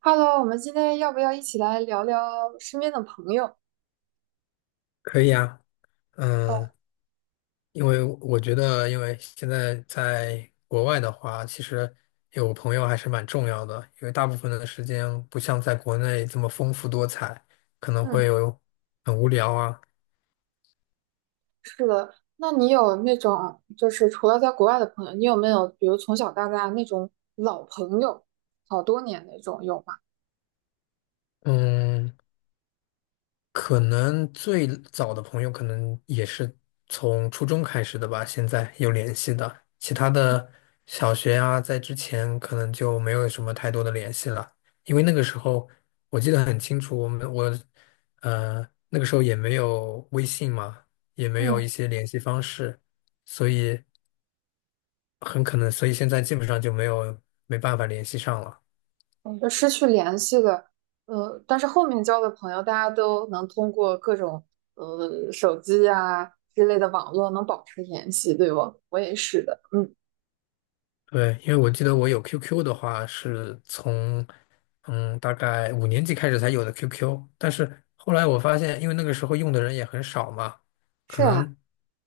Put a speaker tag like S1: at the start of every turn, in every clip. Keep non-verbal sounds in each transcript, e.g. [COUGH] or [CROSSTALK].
S1: Hello，我们今天要不要一起来聊聊身边的朋友？
S2: 可以啊，
S1: 哦。
S2: 嗯，因为我觉得，因为现在在国外的话，其实有朋友还是蛮重要的，因为大部分的时间不像在国内这么丰富多彩，可能会
S1: 嗯。
S2: 有很无聊啊。
S1: 那你有那种就是除了在国外的朋友，你有没有比如从小到大那种老朋友，好多年那种有吗？
S2: 嗯，可能最早的朋友可能也是从初中开始的吧，现在有联系的，其他的小学啊，在之前可能就没有什么太多的联系了，因为那个时候我记得很清楚，我们我呃那个时候也没有微信嘛，也没有
S1: 嗯。
S2: 一些联系方式，所以很可能，所以现在基本上就没办法联系上了。
S1: 嗯，就失去联系的。但是后面交的朋友，大家都能通过各种手机啊之类的网络能保持联系，对不？我也是的。嗯，
S2: 对，因为我记得我有 QQ 的话是从大概5年级开始才有的 QQ，但是后来我发现，因为那个时候用的人也很少嘛，
S1: 是
S2: 可
S1: 啊，
S2: 能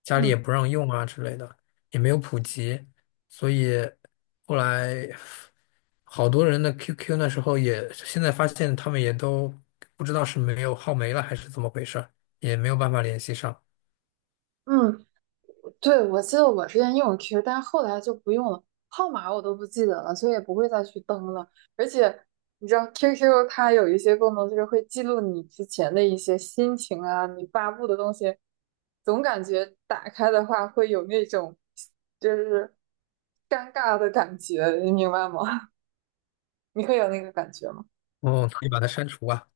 S2: 家里也
S1: 嗯
S2: 不让用啊之类的，也没有普及，所以后来好多人的 QQ 那时候也现在发现他们也都不知道是没有号没了还是怎么回事儿也没有办法联系上，
S1: 嗯。对，我记得我之前用 Q，但是后来就不用了，号码我都不记得了，所以也不会再去登了。而且你知道 QQ 它有一些功能，就是会记录你之前的一些心情啊，你发布的东西，总感觉打开的话会有那种就是尴尬的感觉，你明白吗？[LAUGHS] 你会有那个感觉吗？
S2: 哦，可以把它删除啊，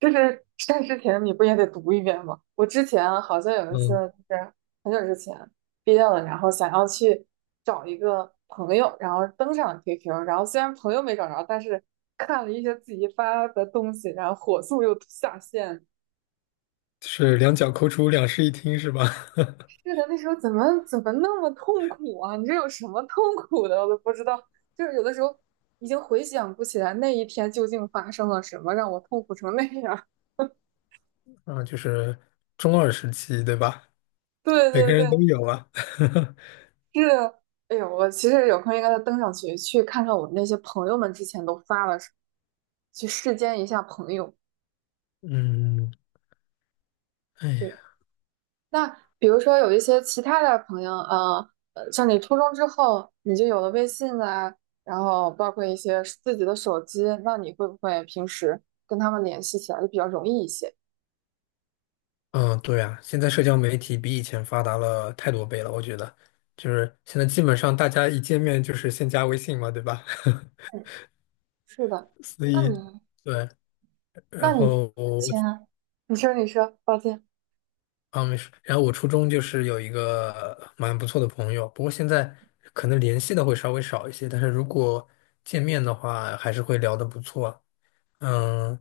S1: 就是在之前你不也得读一遍吗？我之前好像有一次
S2: 嗯，
S1: 就是很久之前毕业了，然后想要去找一个朋友，然后登上了 QQ，然后虽然朋友没找着，但是看了一些自己发的东西，然后火速又下线。
S2: 是两脚抠出两室一厅是吧？[LAUGHS]
S1: 是的，那时候怎么那么痛苦啊？你这有什么痛苦的？我都不知道。就是有的时候已经回想不起来那一天究竟发生了什么，让我痛苦成那样。
S2: 啊，就是中二时期，对吧？
S1: [LAUGHS] 对
S2: 每个
S1: 对
S2: 人
S1: 对。
S2: 都有啊。[LAUGHS]
S1: 是，哎呦，我其实有空应该再登上去，去看看我那些朋友们之前都发了什么，去世间一下朋友。
S2: 嗯，哎呀，
S1: 对，那比如说有一些其他的朋友，呃，像你初中之后，你就有了微信啊，然后包括一些自己的手机，那你会不会平时跟他们联系起来就比较容易一些？
S2: 嗯，对啊，现在社交媒体比以前发达了太多倍了，我觉得，就是现在基本上大家一见面就是先加微信嘛，对吧？
S1: 嗯，是的。
S2: [LAUGHS] 所
S1: 那
S2: 以，
S1: 你，
S2: 对，
S1: 那
S2: 然
S1: 你
S2: 后我
S1: 前，你说，你说，抱歉。
S2: 啊没事，然后我初中就是有一个蛮不错的朋友，不过现在可能联系的会稍微少一些，但是如果见面的话，还是会聊得不错。嗯，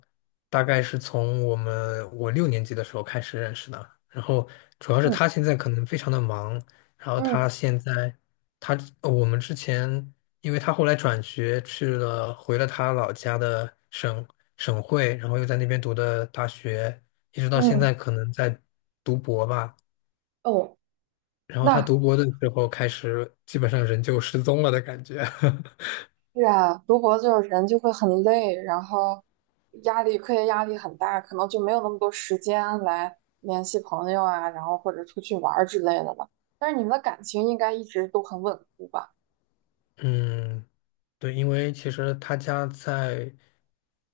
S2: 大概是从我6年级的时候开始认识的。然后主要是
S1: 嗯
S2: 他现在可能非常的忙，然后他
S1: 嗯
S2: 现在他呃我们之前，因为他后来转学去了回了他老家的省会，然后又在那边读的大学，一直到现
S1: 嗯，
S2: 在可能在读博吧。
S1: 哦。
S2: 然后他
S1: 那
S2: 读博的时候开始，基本上人就失踪了的感觉。[LAUGHS]
S1: 是啊，读博就是人就会很累，然后压力，课业压力很大，可能就没有那么多时间来联系朋友啊，然后或者出去玩儿之类的了。但是你们的感情应该一直都很稳固吧？
S2: 嗯。对，因为其实他家在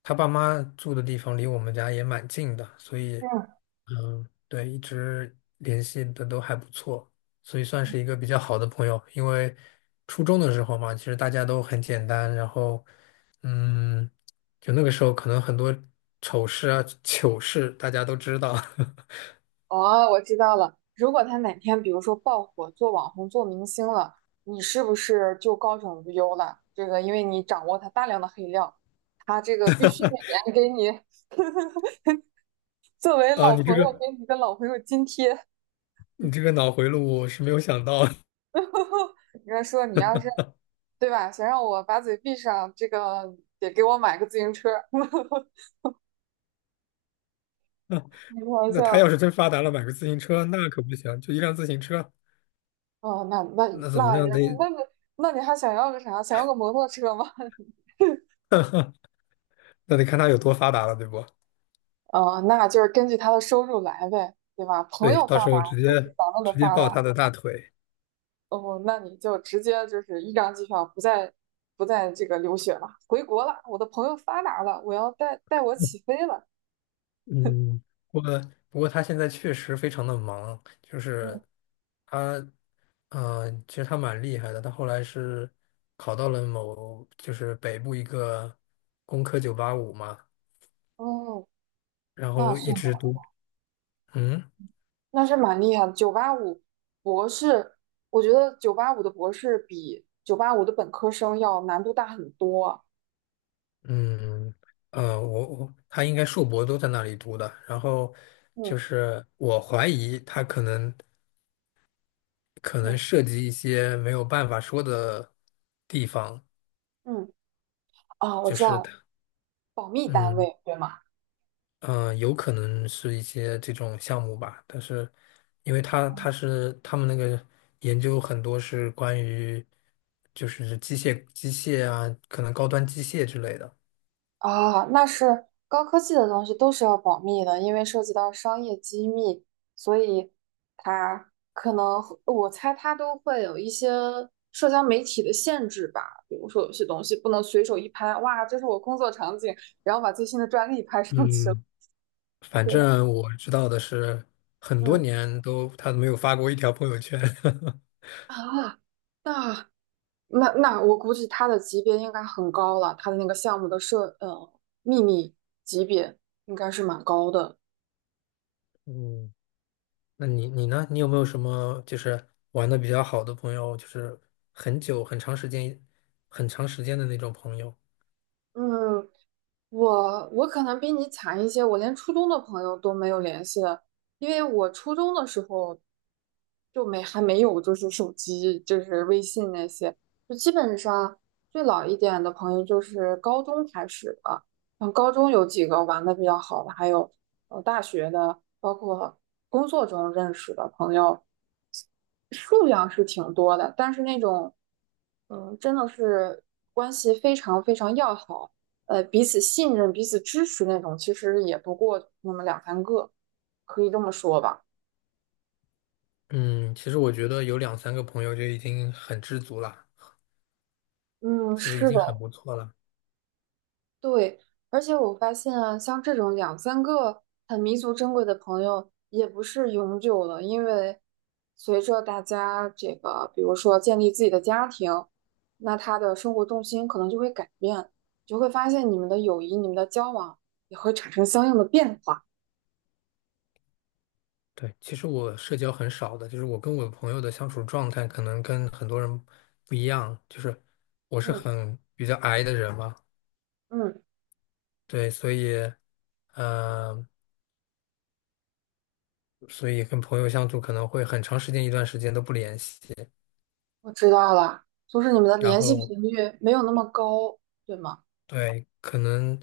S2: 他爸妈住的地方离我们家也蛮近的，所以
S1: 嗯。
S2: 嗯，对，一直联系的都还不错，所以算是一个比较好的朋友。因为初中的时候嘛，其实大家都很简单，然后嗯，就那个时候可能很多丑事啊、糗事大家都知道 [LAUGHS]
S1: 哦，我知道了。如果他哪天比如说爆火，做网红、做明星了，你是不是就高枕无忧了？这个因为你掌握他大量的黑料，他这个必须每年给你作为
S2: 啊。
S1: 老
S2: 你这
S1: 朋友
S2: 个
S1: 给你一个老朋友津贴。
S2: 你这个脑回路我是没有想到，
S1: 你要说你要是。对吧？想让我把嘴闭上，这个得给我买个自行车。[LAUGHS] 开
S2: [LAUGHS]
S1: 玩
S2: 那他
S1: 笑。
S2: 要是真发达了，买个自行车那可不行，就一辆自行车。
S1: 哦，那那
S2: 那怎么
S1: 那也
S2: 样得？
S1: 那你那你还想要个啥？想要个摩托车吗？[LAUGHS]
S2: 那得看他有多发达了，对不？
S1: 哦，那就是根据他的收入来呗，对吧？朋
S2: 对，
S1: 友
S2: 到
S1: 发
S2: 时
S1: 达
S2: 候直
S1: 就是
S2: 接
S1: 咱们的
S2: 直接
S1: 发
S2: 抱
S1: 达。
S2: 他的大腿。
S1: 哦，那你就直接就是一张机票，不再这个留学了，回国了。我的朋友发达了，我要带我起飞了。
S2: 嗯，不过不过他现在确实非常的忙，就是
S1: 嗯。
S2: 他，其实他蛮厉害的。他后来是考到了某就是北部一个工科985嘛，
S1: 哦，
S2: 然
S1: 那
S2: 后
S1: 是。
S2: 一直读，嗯
S1: 那是蛮厉害的。九八五博士，我觉得九八五的博士比九八五的本科生要难度大很多。
S2: 嗯他应该硕博都在那里读的，然后
S1: 嗯
S2: 就是我怀疑他可能
S1: 嗯
S2: 涉及一些没有办法说的地方，
S1: 嗯。啊，我
S2: 就
S1: 知
S2: 是
S1: 道了，
S2: 它
S1: 保密单
S2: 嗯
S1: 位，对吗？
S2: 有可能是一些这种项目吧，但是因为他是他们那个研究很多是关于就是机械啊，可能高端机械之类的。
S1: 啊，那是高科技的东西都是要保密的，因为涉及到商业机密，所以它可能会我猜它都会有一些社交媒体的限制吧，比如说有些东西不能随手一拍，哇，这是我工作场景，然后把最新的专利拍上去了。
S2: 嗯，
S1: [LAUGHS]
S2: 反
S1: 对。
S2: 正我知道的是，很多
S1: 嗯。
S2: 年都他没有发过一条朋友圈。[LAUGHS]
S1: 啊，那那我估计他的级别应该很高了，他的那个项目的秘密级别应该是蛮高的。
S2: 嗯那你呢？你有没有什么就是玩的比较好的朋友，就是很久、很长时间的那种朋友？
S1: 嗯，我我可能比你惨一些，我连初中的朋友都没有联系了，因为我初中的时候就没还没有就是手机，就是微信那些，就基本上最老一点的朋友就是高中开始的，像高中有几个玩的比较好的，还有大学的，包括工作中认识的朋友，数量是挺多的，但是那种，嗯，真的是关系非常要好，彼此信任、彼此支持那种，其实也不过那么两三个，可以这么说吧。
S2: 嗯，其实我觉得有两三个朋友就已经很知足了，
S1: 嗯，
S2: 就是已
S1: 是
S2: 经
S1: 的。
S2: 很不错了。
S1: 对，而且我发现啊，像这种两三个很弥足珍贵的朋友，也不是永久的，因为随着大家这个，比如说建立自己的家庭，那他的生活重心可能就会改变，就会发现你们的友谊、你们的交往也会产生相应的变化。
S2: 对，其实我社交很少的，就是我跟我朋友的相处状态可能跟很多人不一样，就是我是
S1: 嗯
S2: 很比较 i 的人嘛，
S1: 嗯，
S2: 对，呃，所以跟朋友相处可能会很长时间一段时间都不联系，
S1: 我知道了，就是你们的
S2: 然
S1: 联系
S2: 后。
S1: 频率没有那么高，对吗？
S2: 对，可能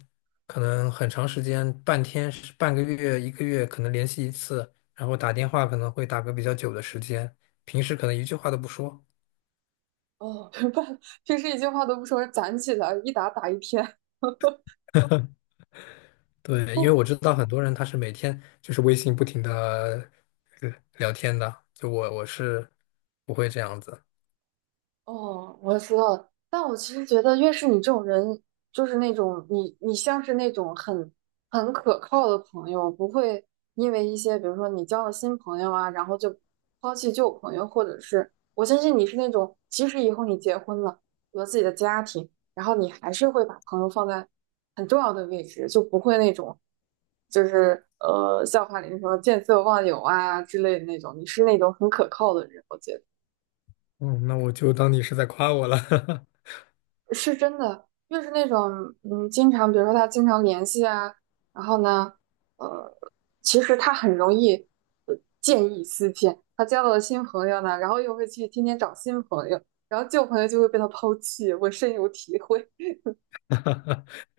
S2: 可能很长时间，半天、半个月、一个月，可能联系一次，然后打电话可能会打个比较久的时间，平时可能一句话都不说。
S1: 哦，[LAUGHS] 明白了。平时一句话都不说，攒起来一打打一天。
S2: 对，因为我
S1: [LAUGHS]
S2: 知道很多人他是每天就是微信不停的聊天的，就我是不会这样子。
S1: 哦，我知道了。但我其实觉得，越是你这种人，就是那种你，你像是那种很可靠的朋友，不会因为一些，比如说你交了新朋友啊，然后就抛弃旧朋友，或者是我相信你是那种，即使以后你结婚了，有了自己的家庭，然后你还是会把朋友放在很重要的位置，就不会那种，笑话里那什么见色忘友啊之类的那种，你是那种很可靠的人，我觉得。
S2: 嗯，那我就当你是在夸我了。
S1: 是真的，越是那种嗯，经常比如说他经常联系啊，然后呢，呃，其实他很容易呃见异思迁。他交到了新朋友呢，然后又会去天天找新朋友，然后旧朋友就会被他抛弃，我深有体会。
S2: [LAUGHS]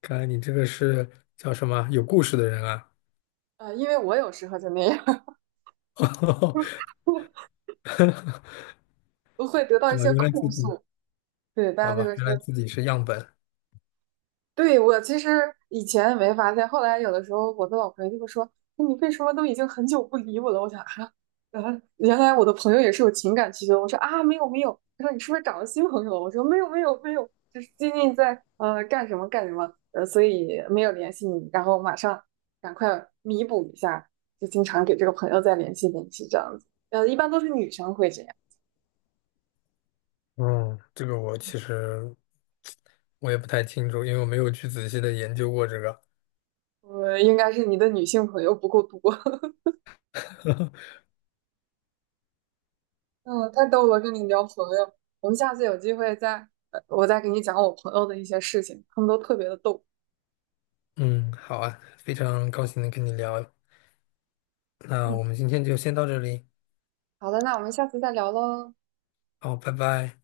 S2: 看来你这个是叫什么有故事的人啊？
S1: 因为我有时候就那样。
S2: [LAUGHS]
S1: [LAUGHS] 我我会得到
S2: 好
S1: 一
S2: 吧，
S1: 些
S2: 原来自
S1: 控
S2: 己
S1: 诉。对，
S2: 好
S1: 大家就
S2: 吧，
S1: 会说
S2: 原来自己是样本。
S1: 对，我其实以前没发现，后来有的时候我的老朋友就会说：“哎你为什么都已经很久不理我了？”我想啊，啊，原来我的朋友也是有情感需求。我说啊，没有没有。他说你是不是找了新朋友了我说没有没有没有，就是最近在干什么干什么，所以没有联系你，然后马上赶快弥补一下，就经常给这个朋友再联系联系这样子。一般都是女生会这样。
S2: 嗯，这个我其实也不太清楚，因为我没有去仔细的研究过这个。
S1: 应该是你的女性朋友不够多。
S2: [LAUGHS]
S1: 嗯，太逗了，跟你聊朋友，我们下次有机会再，我再给你讲我朋友的一些事情，他们都特别的逗。
S2: 嗯，好啊，非常高兴能跟你聊，那
S1: 嗯，
S2: 我们今天就先到这里，
S1: 好的，那我们下次再聊喽，
S2: 好，拜拜。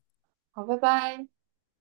S1: 好，拜拜。